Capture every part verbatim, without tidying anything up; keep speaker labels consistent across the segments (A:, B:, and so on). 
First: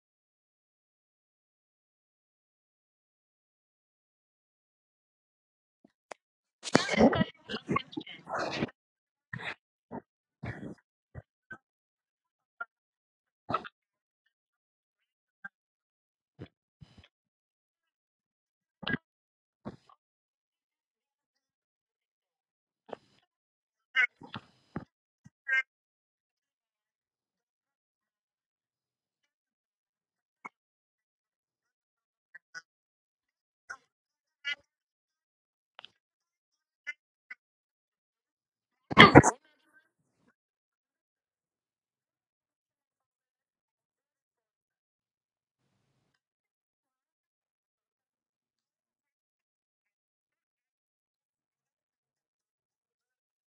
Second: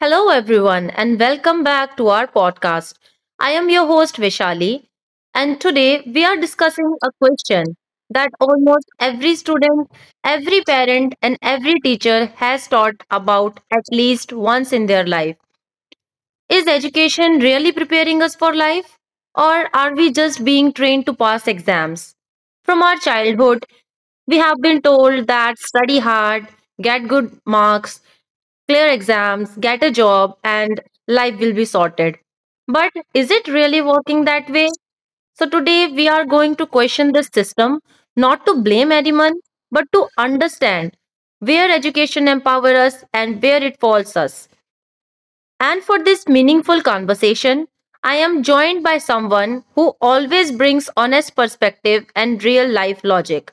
A: Hello, everyone, and welcome back to our podcast. I am your host, Vishali, and today we are discussing a question that almost every student, every parent, and every teacher has taught about at least once in their life. Is education really preparing us for life? Or are we just being trained to pass exams? From our childhood, we have been told that study hard, get good marks, clear exams, get a job, and life will be sorted. But is it really working that way? So, today we are going to question this system, not to blame anyone, but to understand where education empowers us and where it falls us. And for this meaningful conversation, I am joined by someone who always brings honest perspective and real life logic.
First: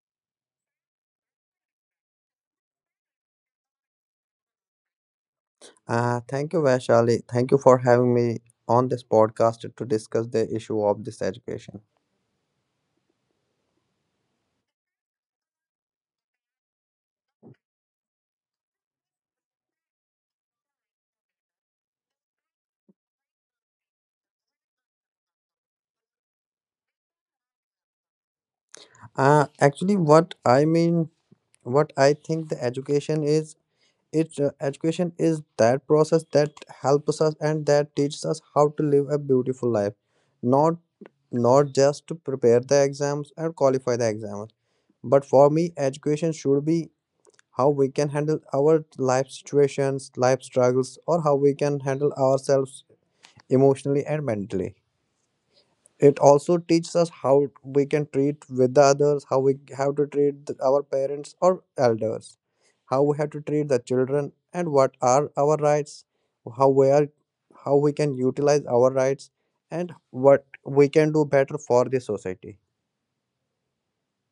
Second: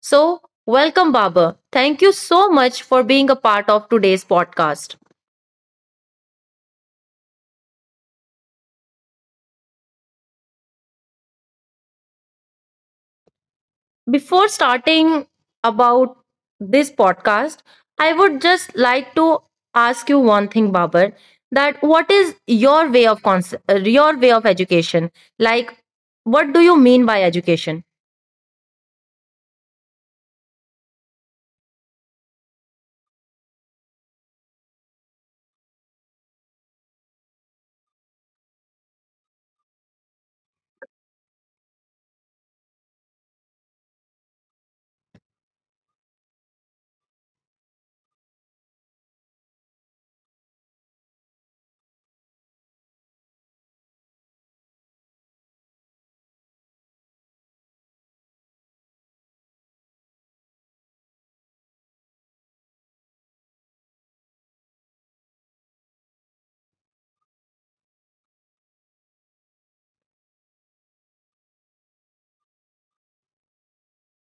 A: So, welcome, Baba. Thank you so much for being a part of today's podcast.
B: Uh, thank you, Vaishali. Thank you for having me on this podcast to discuss the issue of this education.
A: Before starting about this podcast, I would just like to ask you one thing, Babar, that what is your way of conce- uh, your way of education? Like, what do you mean by education?
B: Uh, actually, what I mean, what I think the education is, it uh, education is that process that helps us and that teaches us how to live a beautiful life, not not just to prepare the exams and qualify the exams. But for me, education should be how we can handle our life situations, life struggles, or how we can handle ourselves emotionally and mentally. It also teaches us how we can treat with the others, how we have to treat th- our parents or elders, how we have to treat the children and what are our rights, how we are, how we can utilize our rights, and what we can do better for the society.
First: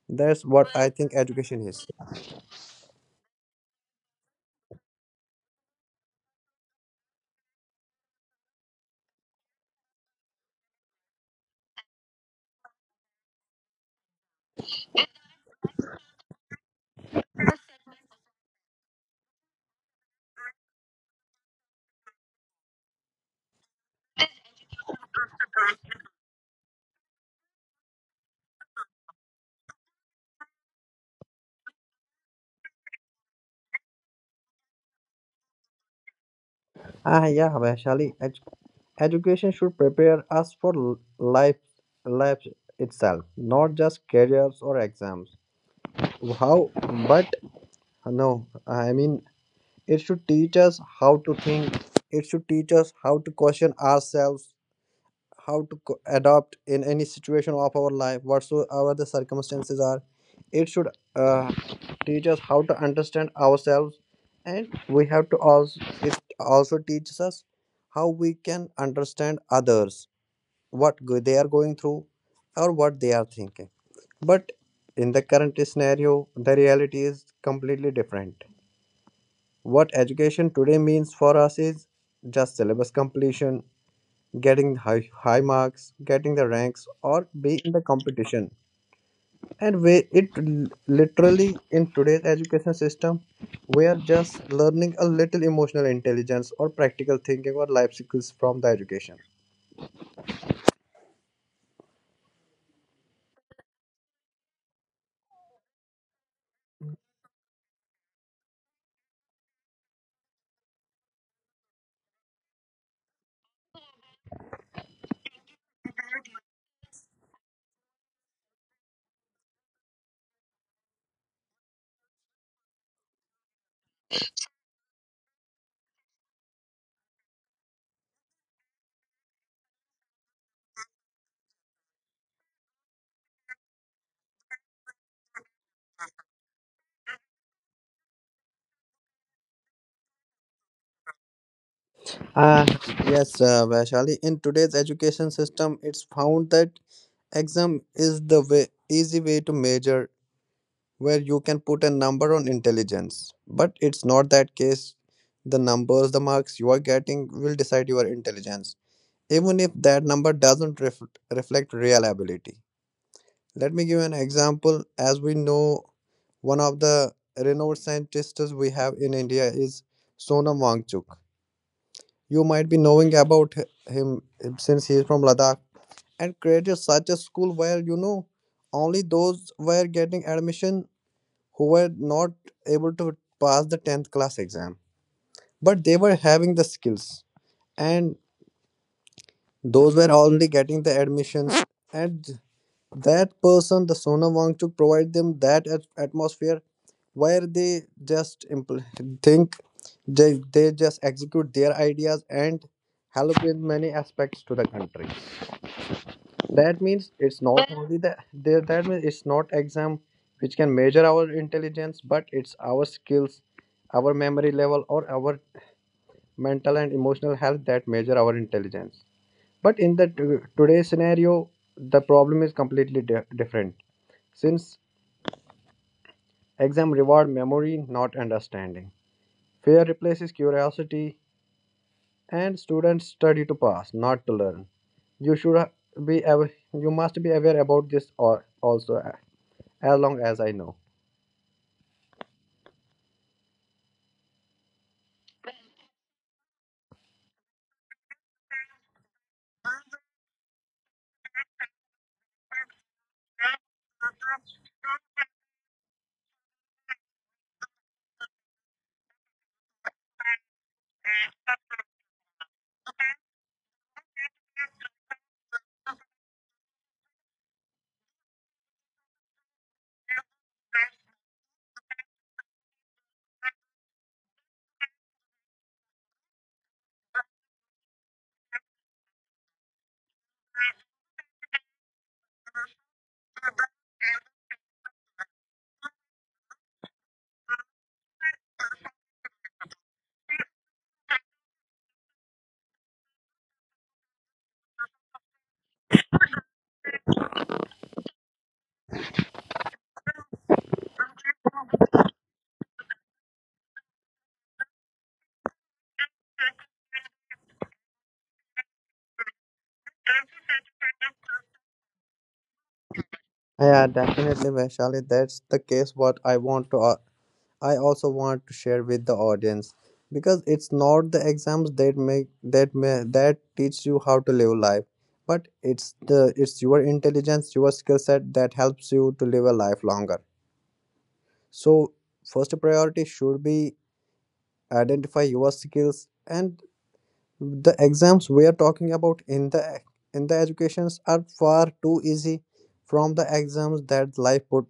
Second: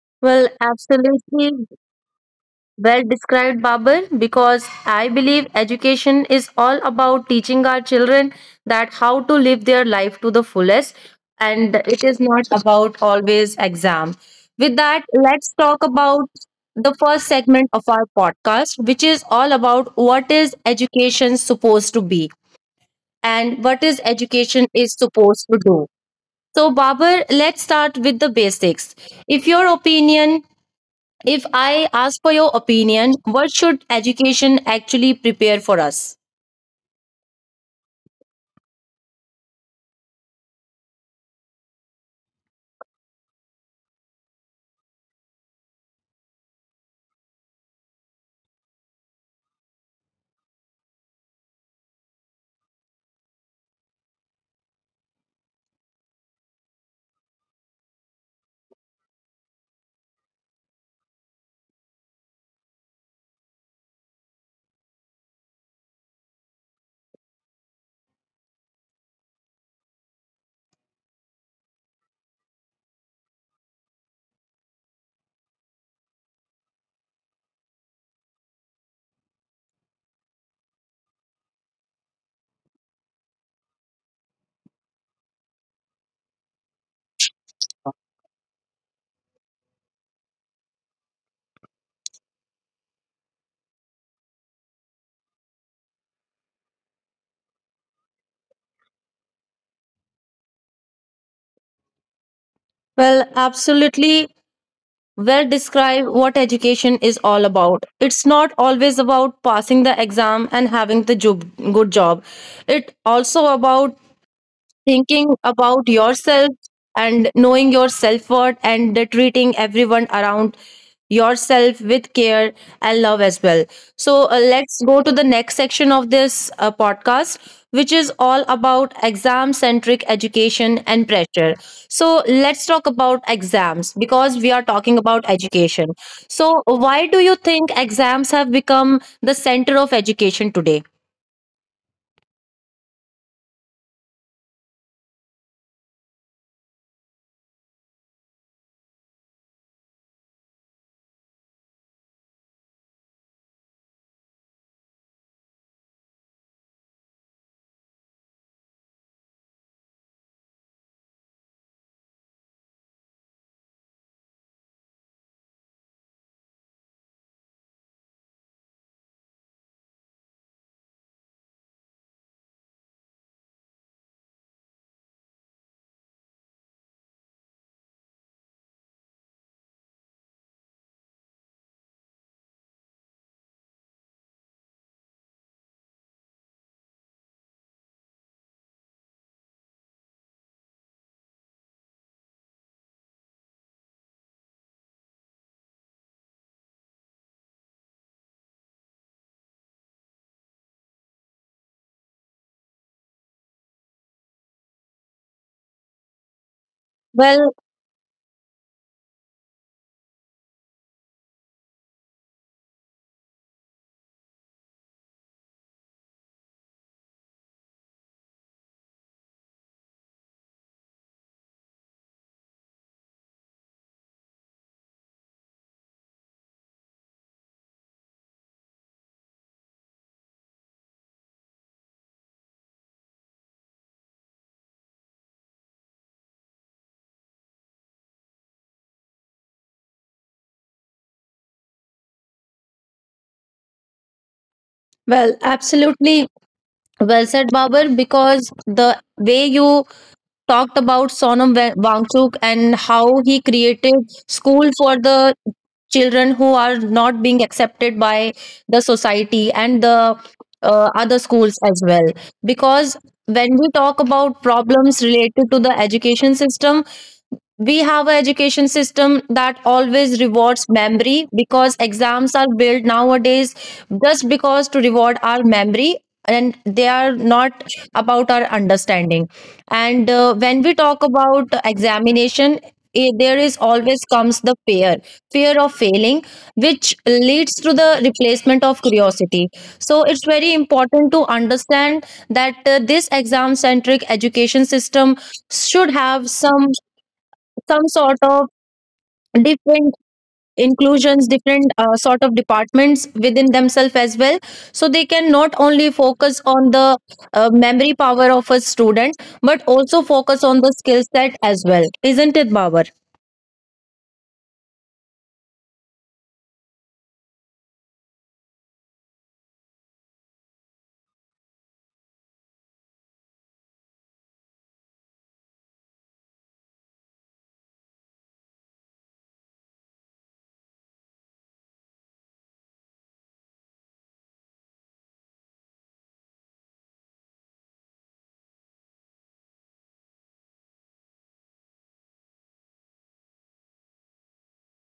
B: That's
A: Well,
B: what I think education
A: absolutely.
B: is.
A: Well described, Babur, because I believe education is all about teaching our children that how to live their life to the fullest, and it is not about always exam. With that, let's talk about the first segment of our podcast, which is all about what is education supposed to be and what is education is supposed to do. So, Babur, let's start with the basics. If your opinion if I ask for your opinion, what should education actually prepare for us?
B: Ah yeah Vaishali, edu- education should prepare us for l- life, life itself, not just careers or exams. How but Uh, No, I mean, it should teach us how to think. It should teach us how to question ourselves, how to co- adapt in any situation of our life, whatsoever the circumstances are. It should uh, teach us how to understand ourselves, and we have to also. It also teaches us how we can understand others, what go- they are going through, or what they are thinking. But in the current scenario, the reality is completely different. What education today means for us is just syllabus completion, getting high, high marks, getting the ranks, or be in the competition. And we, it l- literally in today's education system, we are just learning a little emotional intelligence or practical thinking or life skills from the education.
A: Well, absolutely well describe what education is all about. It's not always about passing the exam and having the job, good job. It also about thinking about yourself and knowing your self worth and the treating everyone around yourself with care and love as well. So, uh, let's go to the next section of this uh, podcast, which is all about exam centric education and pressure. So, let's talk about exams because we are talking about education. So, why do you think exams have become the center of education today?
B: Uh, yes, uh, Vaishali, in today's education system, it's found that exam is the way, easy way to measure, where you can put a number on intelligence. But it's not that case. The numbers, the marks you are getting will decide your intelligence, even if that number doesn't ref- reflect real ability. Let me give an example. As we know, one of the renowned scientists we have in India is Sonam Wangchuk. You might be knowing about h- him since he is from Ladakh and created such a school where, you know, only those were getting admission who were not able to pass the tenth class exam, but they were having the skills, and those were only getting the admissions, and that person, the Sona Wangchuk, provide them that at- atmosphere where they just impl- think, they, they just execute their ideas and help in many aspects to the country. That means it's
A: Well,
B: not only the the- that means it's not exam which can measure our intelligence, but it's our skills, our memory level, or our mental and emotional health that measure our intelligence. But in the t- today's scenario, the problem is completely di- different. Since exam reward memory, not understanding, fear replaces curiosity, and students study to pass, not to learn. You should uh, be aw- you must be aware about this, or also as long as I know.
A: well, absolutely. Well said, Babur, because the way you talked about Sonam Wa- Wangchuk and how he created school for the children who are not being accepted by the society and the uh, other schools as well. Because when we talk about problems related to the education system, we have an education system that always rewards memory because exams are built nowadays just because to reward our memory, and they are not about our understanding. And uh, when we talk about examination, eh, there is always comes the fear fear of failing, which leads to the replacement of curiosity. So it's very important to understand that uh, this exam centric education system should have some some sort of different inclusions, different uh, sort of departments within themselves as well, so they can not only focus on the uh, memory power of a student but also focus on the skill set as well, isn't it, Baba?
B: Yeah, definitely, Vaishali. That's the case. What I want to, uh, I also want to share with the audience, because it's not the exams that make that may that teach you how to live life, but it's the it's your intelligence, your skill set that helps you to live a life longer. So first priority should be identify your skills, and the exams we are talking about in the in the educations are far too easy from the exams that life put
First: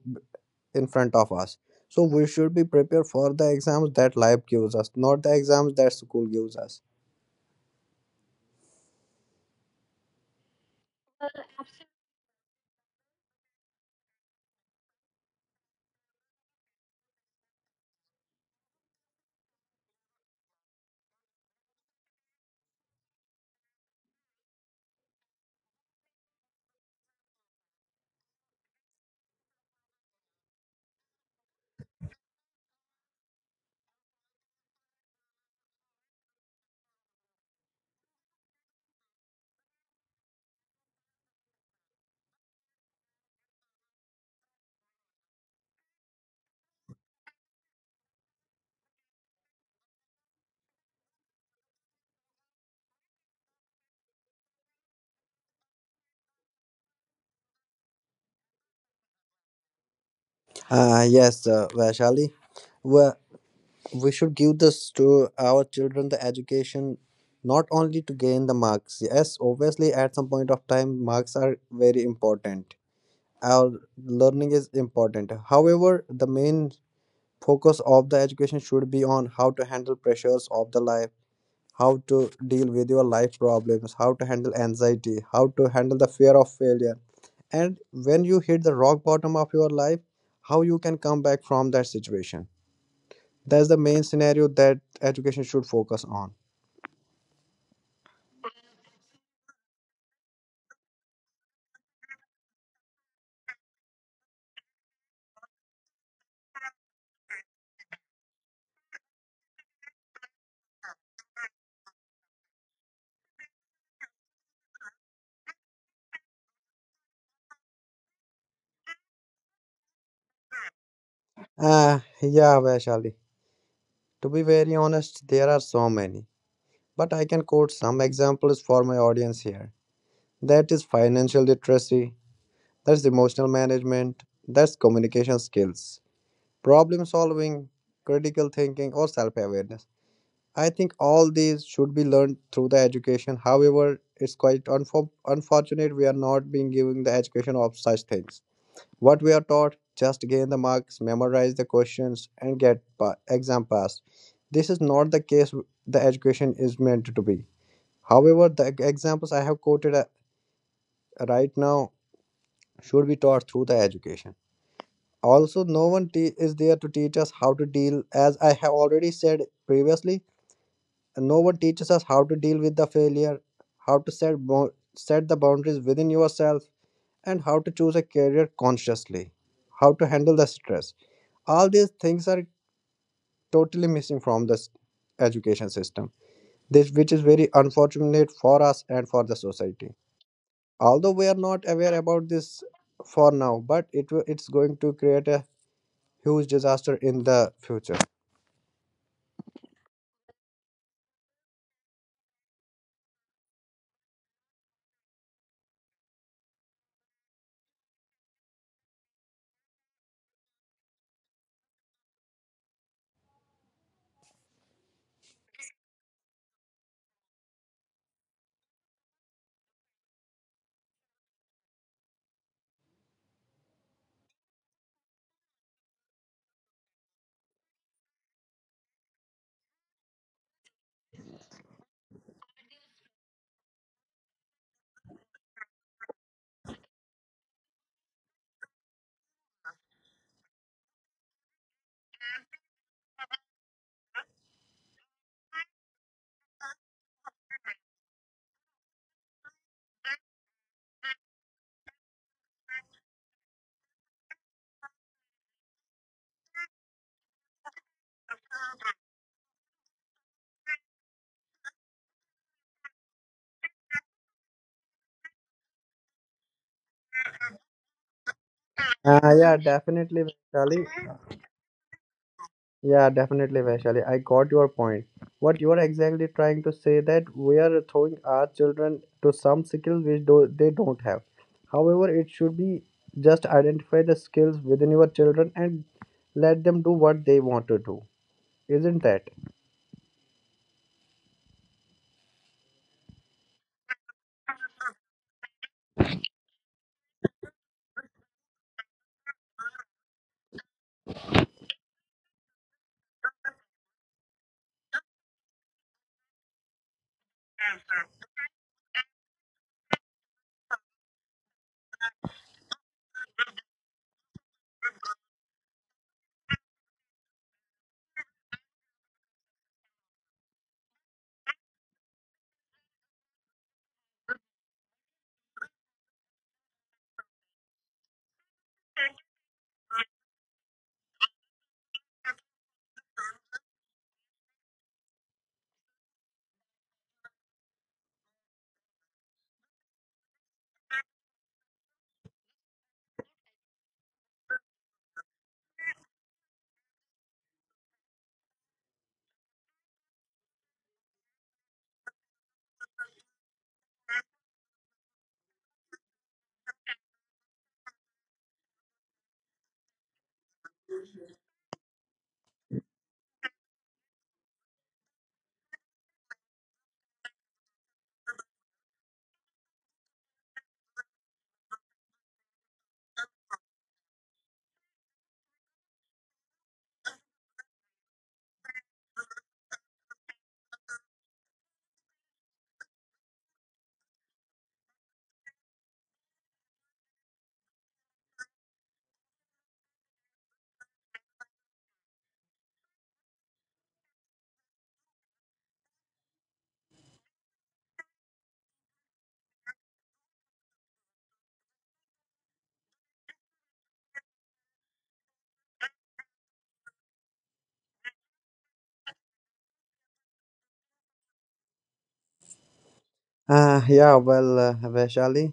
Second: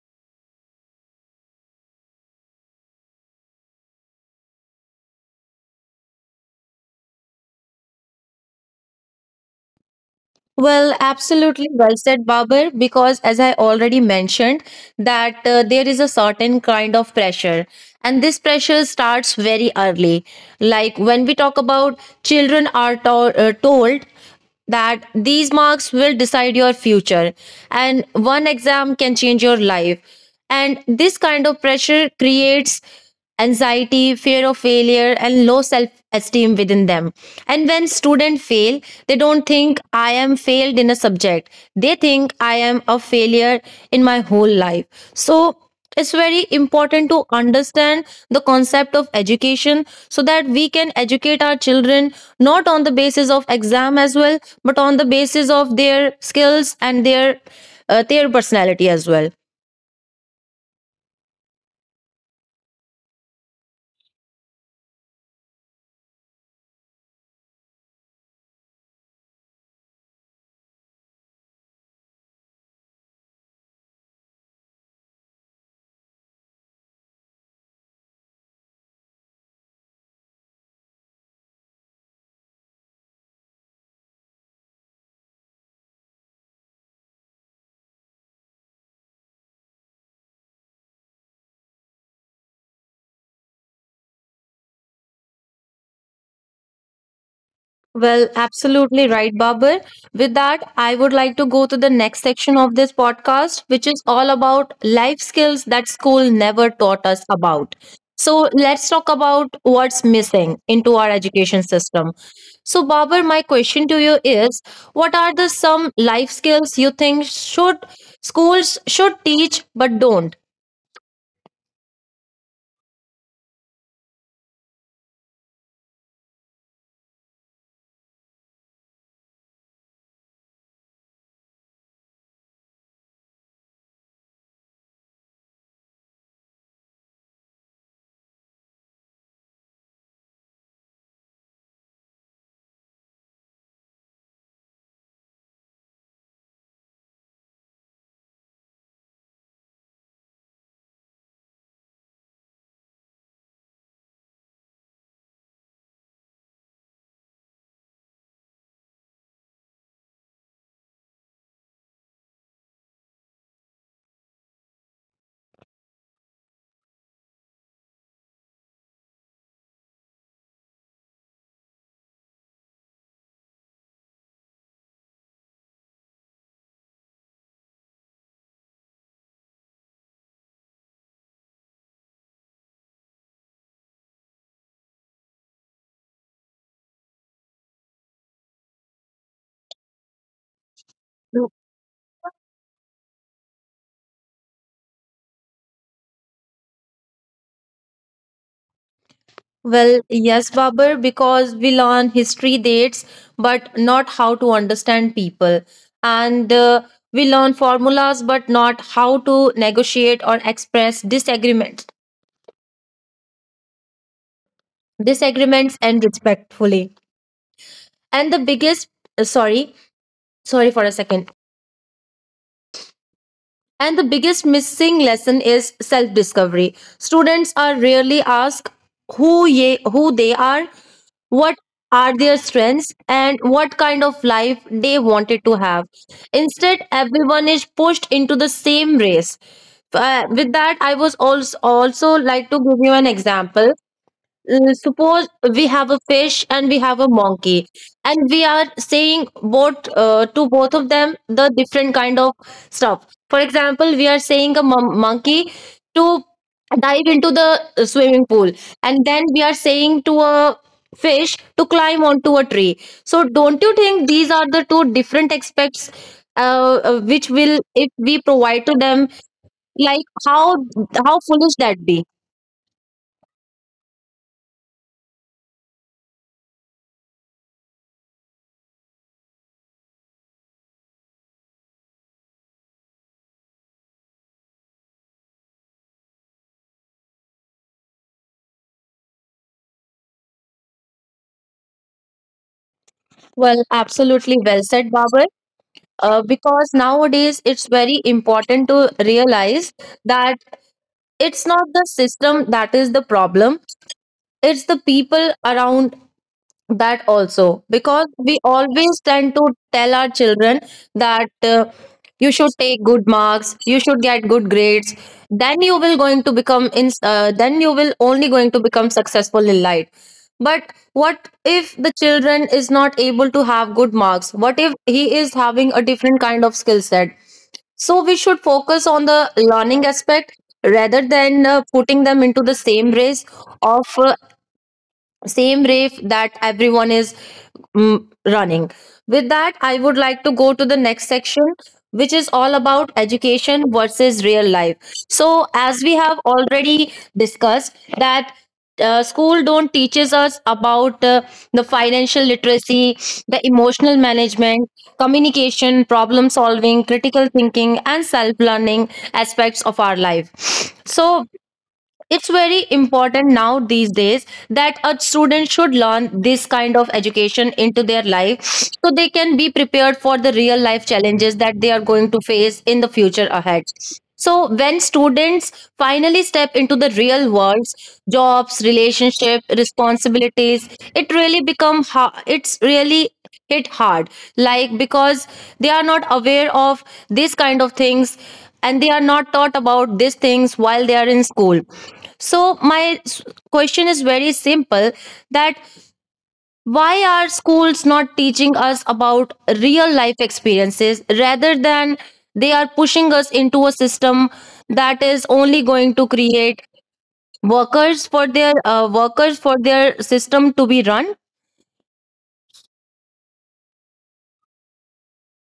B: in front of us. So we should be prepared for the exams that life gives us, not the exams that school gives us.
A: Well, absolutely well said, Babar, because as I already mentioned, that uh, there is a certain kind of pressure, and this pressure starts very early. Like when we talk about children are to- uh, told that these marks will decide your future, and one exam can change your life. And this kind of pressure creates anxiety, fear of failure, and low self esteem within them. And when students fail, they don't think I am failed in a subject. They think I am a failure in my whole life. So it's very important to understand the concept of education so that we can educate our children not on the basis of exam as well but on the basis of their skills and their uh, their personality as well.
B: uh, yes uh, Vaishali, well, we should give this to our children, the education, not only to gain the marks. Yes, obviously at some point of time marks are very important, our learning is important, however the main focus of the education should be on how to handle pressures of the life, how to deal with your life problems, how to handle anxiety, how to handle the fear of failure, and when you hit the rock bottom of your life, how you can come back from that situation. That's the main scenario that education should focus on.
A: Well, absolutely right, Babar. With that, I would like to go to the next section of this podcast, which is all about life skills that school never taught us about. So, let's talk about what's missing into our education system. So, Babar, my question to you is what are the some life skills you think should schools should teach but don't?
B: Uh, yeah Vaishali, to be very honest, there are so many, but I can quote some examples for my audience here. That is financial literacy, that's emotional management, that's communication skills, problem solving, critical thinking, or self awareness. I think all these should be learned through the education. However, it's quite unfor- unfortunate we are not being given the education of such things. What we are taught, just gain the marks, memorize the questions, and get pa- exam passed. This is not the case w- the education is meant to be. However, the e- examples I have quoted uh, right now should be taught through the education. Also, no one te- is there to teach us how to deal. As I have already said previously, no one teaches us how to deal with the failure, how to set bo- set the boundaries within yourself, and how to choose a career consciously, how to handle the stress. All these things are totally missing from this education system, this which is very unfortunate for us and for the society. Although we are not aware about this for now, but it will- it's going to create a huge disaster in the future.
A: Well, yes, Babar, because we learn history dates, but not how to understand people. And uh, we learn formulas, but not how to negotiate or express disagreements, disagreements and respectfully. And the biggest, uh, sorry, sorry for a second. And the biggest missing lesson is self discovery. Students are rarely asked who, ye, who they are, what are their strengths, and what kind of life they wanted to have. Instead, everyone is pushed into the same race. Uh, with that, I was also, also like to give you an example. Uh, suppose we have a fish and we have a monkey, and we are saying both uh, to both of them the different kind of stuff. For example, we are saying a mon- monkey to dive into the uh, swimming pool, and then we are saying to a fish to climb onto a tree. So don't you think these are the two different aspects, uh, uh, which will if we provide to them,
B: Uh, yeah,
A: like
B: definitely,
A: how
B: Vaishali.
A: how foolish that be?
B: Yeah, definitely, Vaishali. I got your point. What you are exactly trying to say, that we are throwing our children to some skills which do, they don't have. However, it should be just identify the skills within your children and let them do what they want to do. Isn't that?
A: Well, absolutely well said, Baba. Uh, because nowadays it's very important to realize that it's not the system that is the problem, it's the people around, that also, because we always tend to tell our children that uh, you should take good marks, you should get good grades, then you will going to become in uh, then you will only going to become successful in life. But what if the children is not able to have good marks, what if he is having a different kind of skill set? So we should focus on the learning aspect rather than uh, putting them into the same race of uh, same race that everyone is mm, running. With that, I would like to go to the next section, which is all about education versus real life. So, as we have already discussed, that uh, school don't teaches us about uh, the financial literacy, the emotional management, communication, problem solving, critical thinking, and self learning aspects of our life. So it's very important now these days that a student should learn this kind of education into their life so they can be prepared for the real life challenges that they are going to face in the future ahead. So when students finally step into the real worlds, jobs, relationship, responsibilities, it really become ha- it's really hit hard, like, because they are not aware of this kind of things, and they are not taught about these things while they are in school. So my s- question is very simple, that why are schools not teaching us about real life experiences rather than they are pushing us into a system that is only going to create workers for their uh, workers for their system to be run?
B: Uh, yeah, well, uh, Vaishali,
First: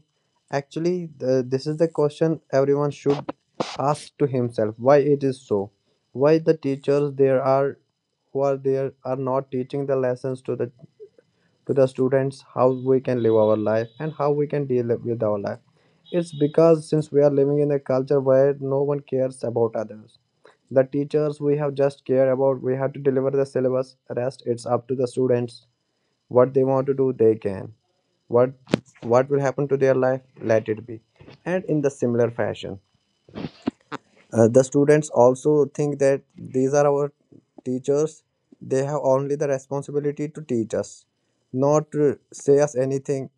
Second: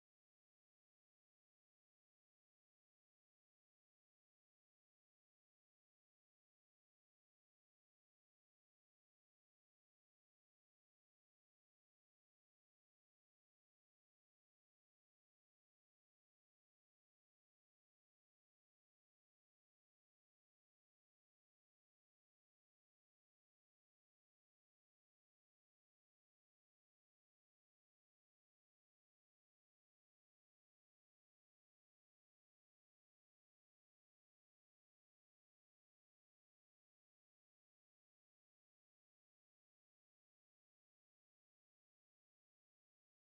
B: actually, the, this is the question everyone should asked to himself, why it is so, why the teachers there are who are there are not teaching the lessons to the to the students how we can live our life and how we can deal with our life. It's because since we are living in a culture where no one cares about others. The teachers we have just care about, we have to deliver the syllabus, rest it's up to the students. What they want to do they can, what what will happen to their life, let it be. And in the similar fashion, uh, the students also think that these are our teachers. They have only the responsibility to teach us, not to say us anything,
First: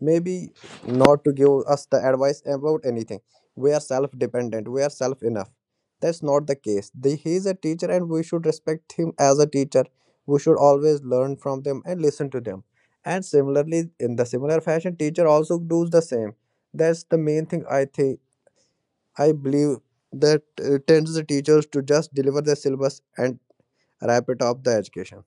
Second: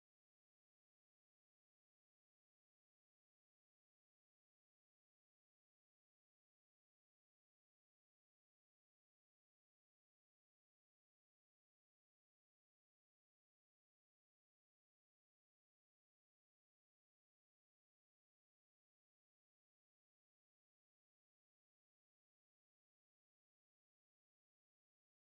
B: maybe not to give us the advice about anything. We are self dependent, we are self enough. That's not the case. The, he is a teacher and we should respect him as a teacher. We should always learn from them and listen to them. And similarly, in the similar fashion, teacher also does the same. That's the main thing I think, I believe that uh, tends the teachers to just deliver the syllabus and wrap it up the education.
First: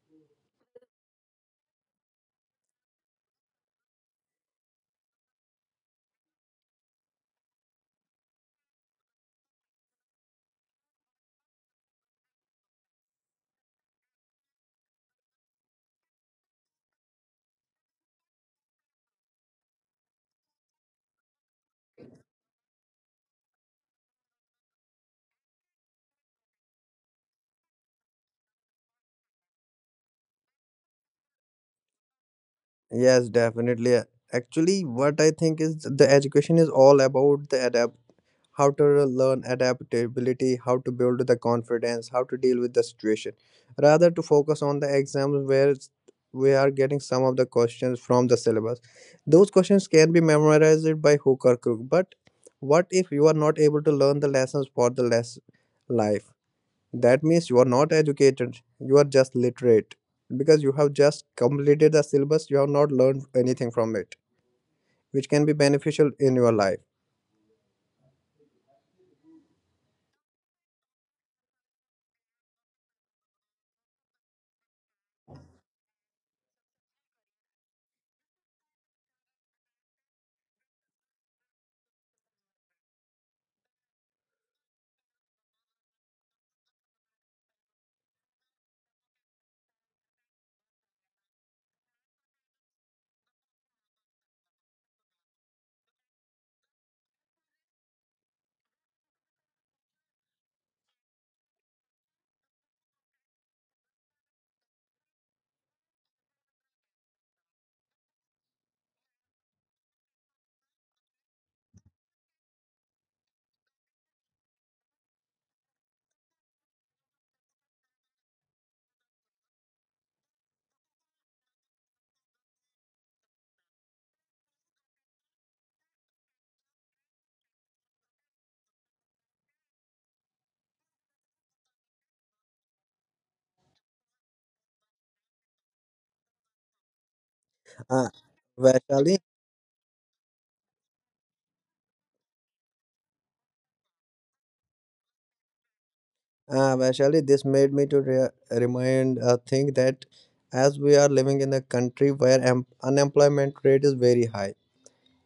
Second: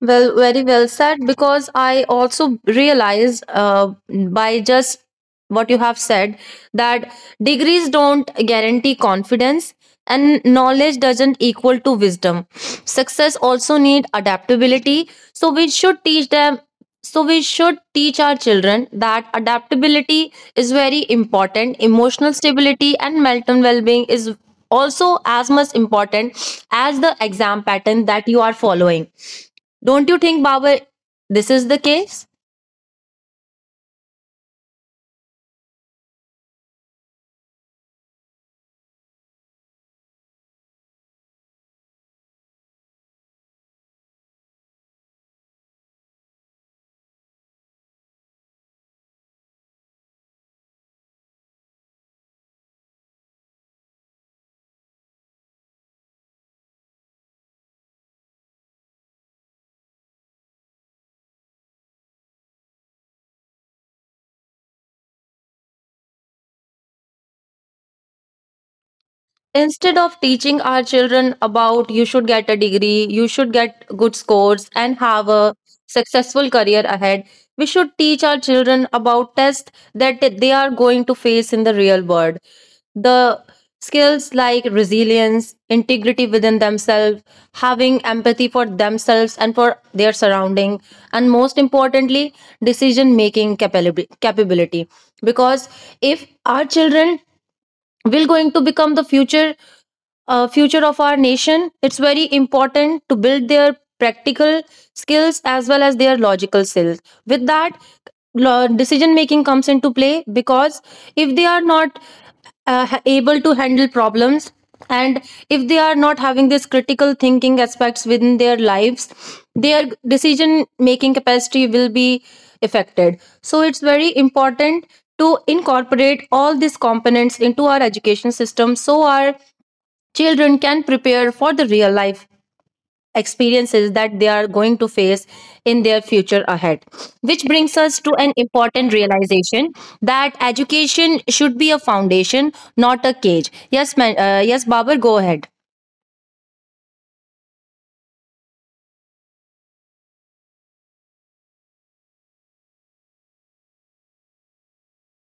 A: Well, very well said. Because I also realize uh, by just what you have said that degrees don't guarantee confidence and knowledge doesn't equal to wisdom, success also need adaptability. So we should teach them so we should teach our children that adaptability is very important, emotional stability and mental well-being is also as much important as the exam pattern that you are following, don't you think, Bawar, this is the case?
B: Yes, definitely. Actually, what I think is the education is all about the adapt, how to learn adaptability, how to build the confidence, how to deal with the situation, rather to focus on the exams where it's- we are getting some of the questions from the syllabus. Those questions can be memorized by hook or crook, but what if you are not able to learn the lessons for the less life? That means you are not educated, you are just literate. Because you have just completed the syllabus, you have not learned anything from it, which can be beneficial in your life.
A: Instead of teaching our children about you should get a degree, you should get good scores, and have a successful career ahead, we should teach our children about tests that they are going to face in the real world. The skills like resilience, integrity within themselves, having empathy for themselves and for their surrounding, and most importantly, decision making capability. Because if our children will going to become the future uh, future of our nation, it's very important to build their practical skills as well as their logical skills. With that, lo- decision making comes into play because if they are not uh, ha- able to handle problems, and if they are not having this critical thinking aspects within their lives, their decision making capacity will be affected. So it's very important to incorporate all these components into our education system so our children can prepare for the real life experiences that they are going to face in their future ahead. Which brings us
B: Uh,
A: to an important
B: Vaishali,
A: realization that education should be a foundation, not a cage. Yes, man, uh, yes, Babar, go ahead.
B: uh, Vaishali, this made me to re- remind a thing that as we are living in a country where em- unemployment rate is very high,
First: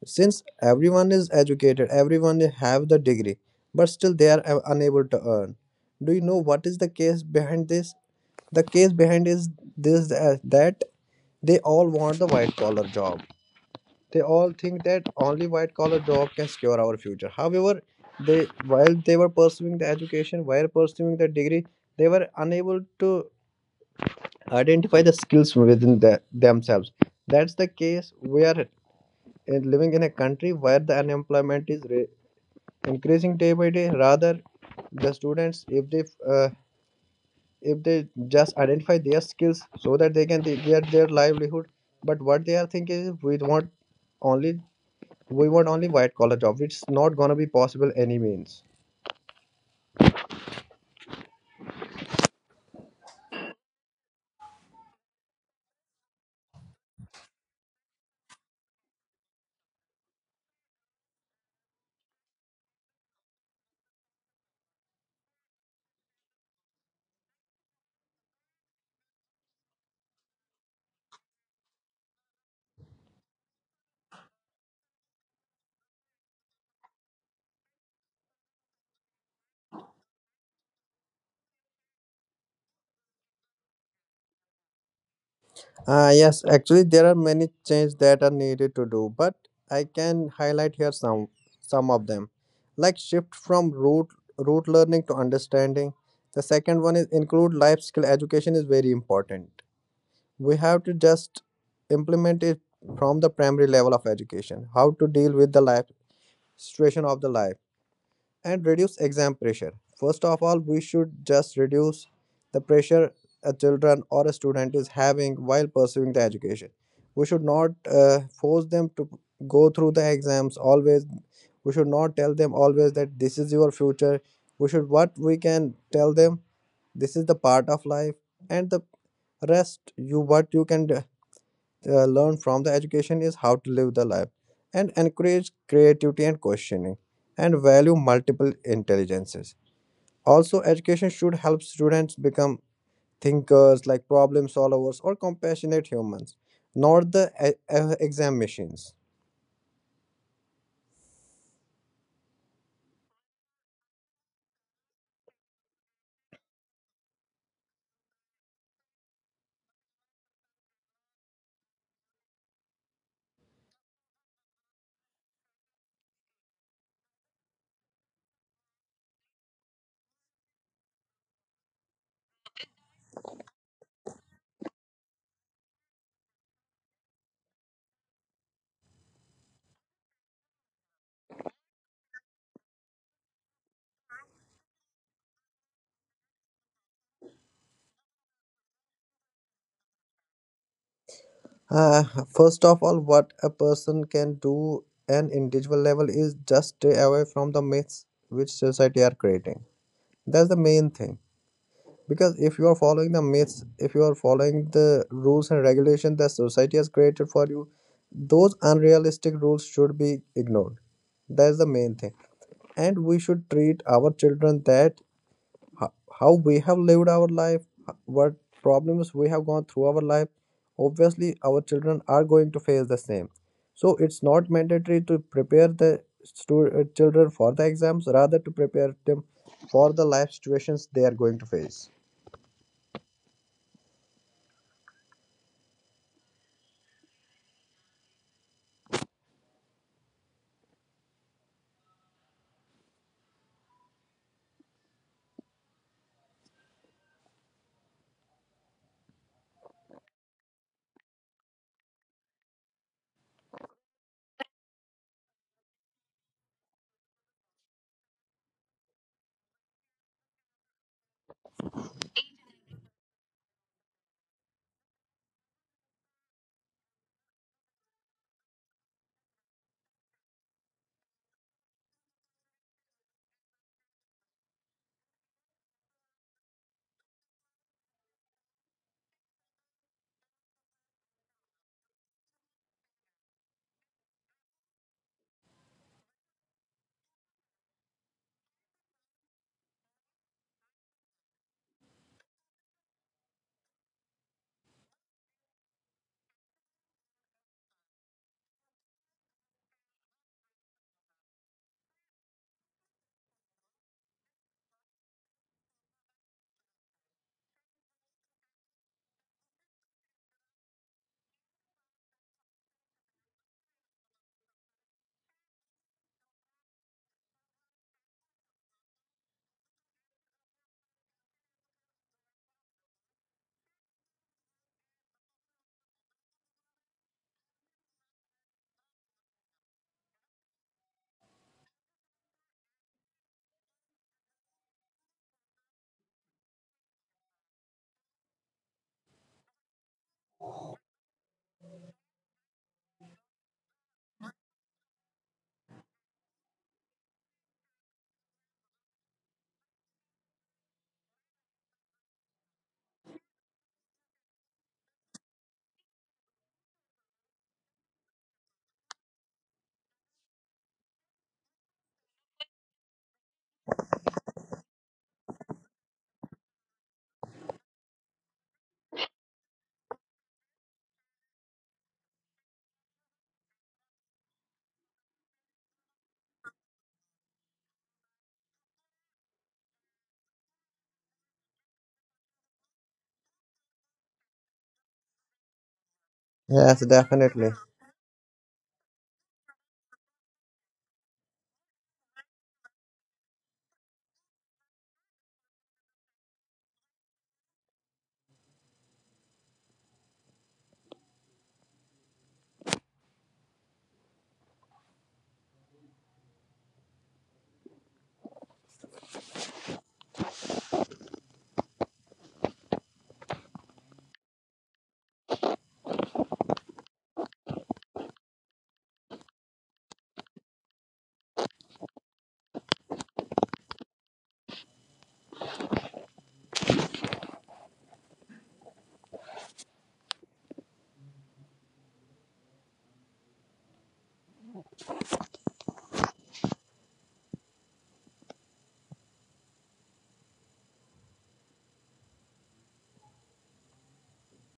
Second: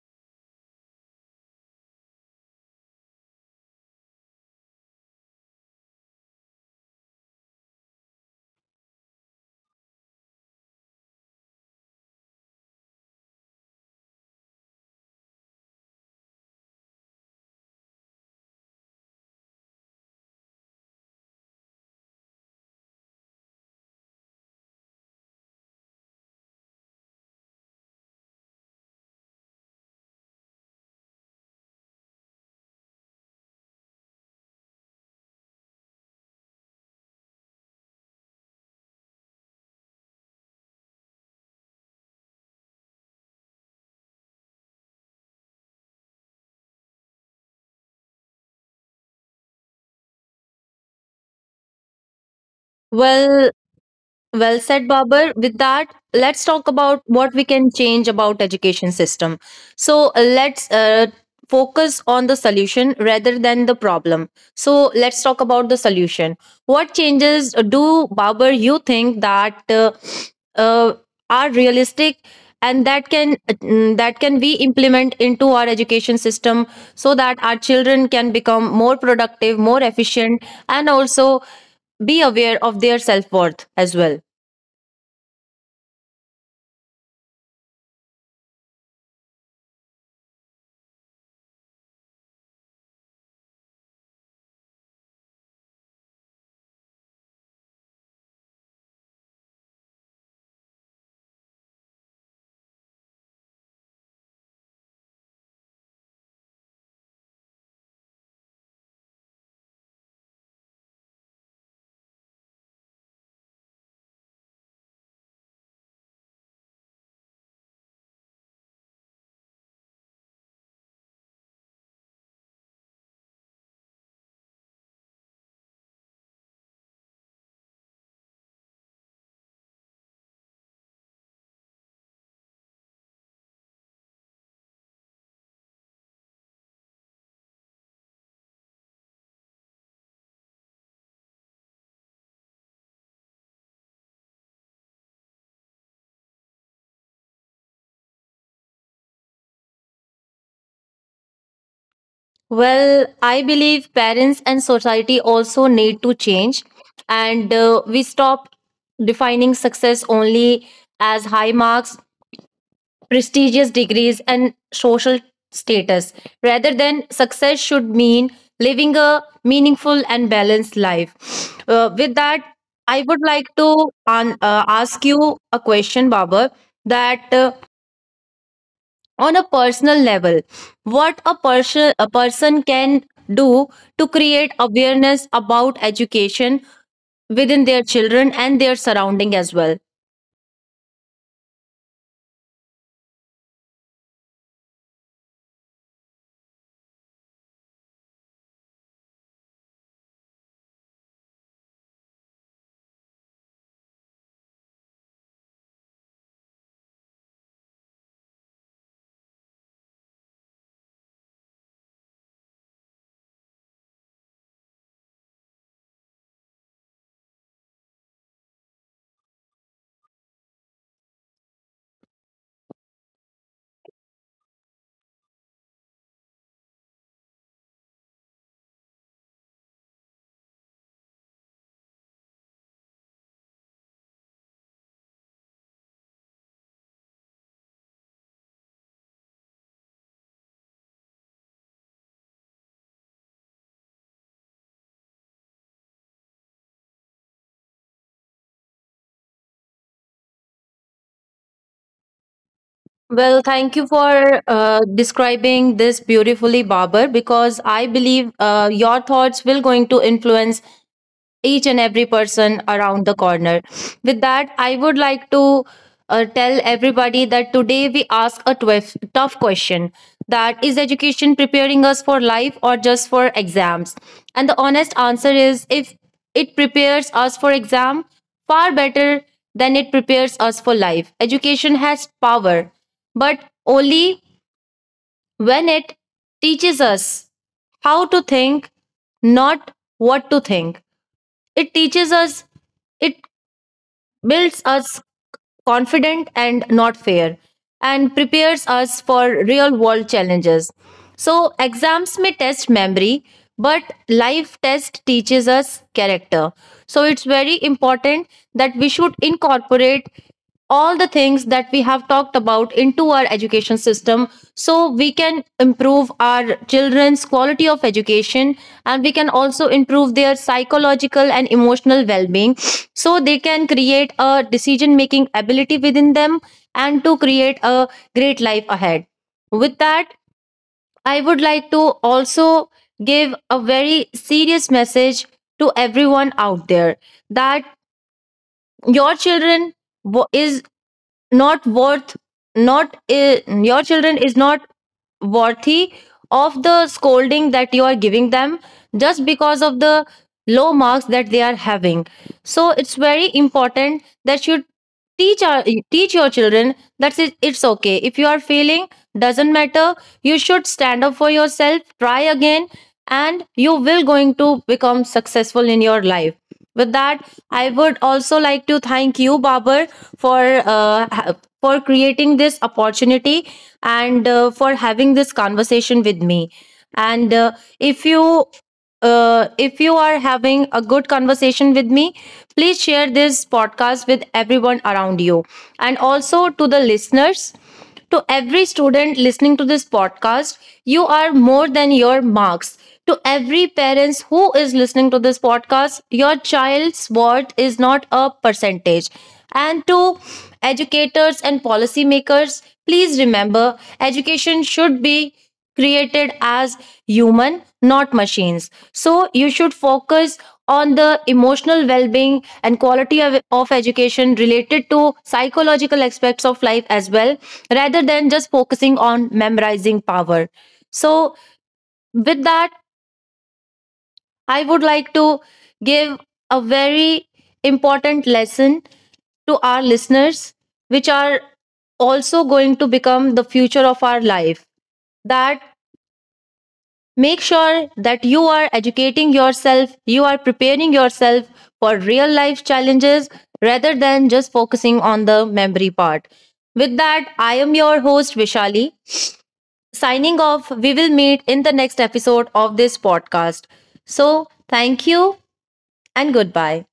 B: since everyone is educated, everyone have the degree, but still they are uh, unable to earn. Do you know what is the case behind this? The case behind is this uh, that they all want the white collar job. They all think that only white collar job can secure our future. However, they while they were pursuing the education, while pursuing the degree, they were unable to identify the skills within the, themselves. That's the case. We are uh, living in a country where the unemployment is re- increasing day by day. Rather, the students, if they uh, if they just identify their skills so that they can get their livelihood, but what they are thinking is we want only we want only white collar jobs. It's not gonna be possible any means.
A: Well, Well said, Babar. With that, let's talk about what we can change about education system. So uh, let's uh, focus on the solution rather than the problem. So let's talk about the solution. What changes do Babar you think that uh, uh, are realistic and that can mm, that can we implement into our education system so that our children can become more productive, more efficient, and also be aware of their self worth as well?
B: Uh, yes, actually there are many changes that are needed to do, but I can highlight here some some of them, like shift from root root learning to understanding. The second one is include life skill education is very important. We have to just implement it from the primary level of education. How to deal with the life situation of the life. And reduce exam pressure. First of all, we should just reduce the pressure a children or a student is having while pursuing the education. We should not uh, force them to go through the exams always. We should not tell them always that this is your future. We should, what we can tell them, this is the part of life, and the rest you what you can uh, learn from the education is how to live the life, and encourage creativity and questioning, and value multiple intelligences. Also, education should help students become thinkers like problem solvers or compassionate humans, not the e- e- exam machines.
A: Well, I believe parents and society also need to change, and uh, we stop defining success only as high marks, prestigious degrees, and social status. Rather than success should mean living a meaningful and balanced life. Uh, with that, I would like to an- uh, ask you a question, Babar. That uh, On a personal level, what a person a person can do to create awareness about education within their children and their surrounding as well.
B: uh, First of all, what a person can do an individual level is just stay away from the myths which society are creating. That's the main thing. Because if you are following the myths, if you are following the rules and regulations that society has created for you, those unrealistic rules should be ignored. That's the main thing. And we should treat our children that ho- how we have lived our life, h- what problems we have gone through our life, obviously our children are going to face the same. So it's not mandatory to prepare the stu- uh, children for the exams, rather to prepare them for the life situations they are going to face.
A: Well, thank you for uh, describing this beautifully, Babar. Because I believe uh, your thoughts will going to influence each and every person around the corner. With that, I would like to uh, tell everybody that today we ask a twif- tough question: that is education preparing us for life or just for exams? And the honest answer is, if it prepares us for exam, far better than it prepares us for life. Education has power, but only when it teaches us how to think, not what to think. It teaches us, it builds us confident and not fair, and prepares us for real world challenges. So, exams may test memory, but life test teaches us character. So, it's very important that we should incorporate all the things that we have talked about into our education system, so we can improve our children's quality of education, and we can also improve their psychological and emotional well-being, so they can create a decision making ability within them and to create a great life ahead. With that, I would like to also give a very serious message to everyone out there, that your children wo- is not worth not uh, your children is not worthy of the scolding that you are giving them just because of the low marks that they are having. So it's very important that you teach our, teach your children that it- it's okay if you are failing. Doesn't matter, you should stand up for yourself, try again, and you will going to become successful in your life. With that, I would also like to thank you, Babar, for uh, ha- for creating this opportunity, and uh, for having this conversation with me. And uh, if you uh, if you are having a good conversation with me, please share this podcast with everyone around you. And also to the
B: Yes,
A: listeners,
B: definitely.
A: to every student listening to this podcast, you are more than your marks. To every parents who is listening to this podcast, your child's worth is not a percentage. And to educators and policymakers, please remember, education should be created as human not machines, so you should focus on the emotional well-being and quality of, of education related to psychological aspects of life as well, rather than just focusing on memorizing power. So, with that, I would like to give a very important lesson to our listeners, which are also going to become the future of our life, that make sure that you are educating yourself, you are preparing yourself for real life challenges rather than just focusing on the memory part. With that, I am your host, Vishali. Signing off, we will meet in the next episode of this podcast. So, thank you and goodbye.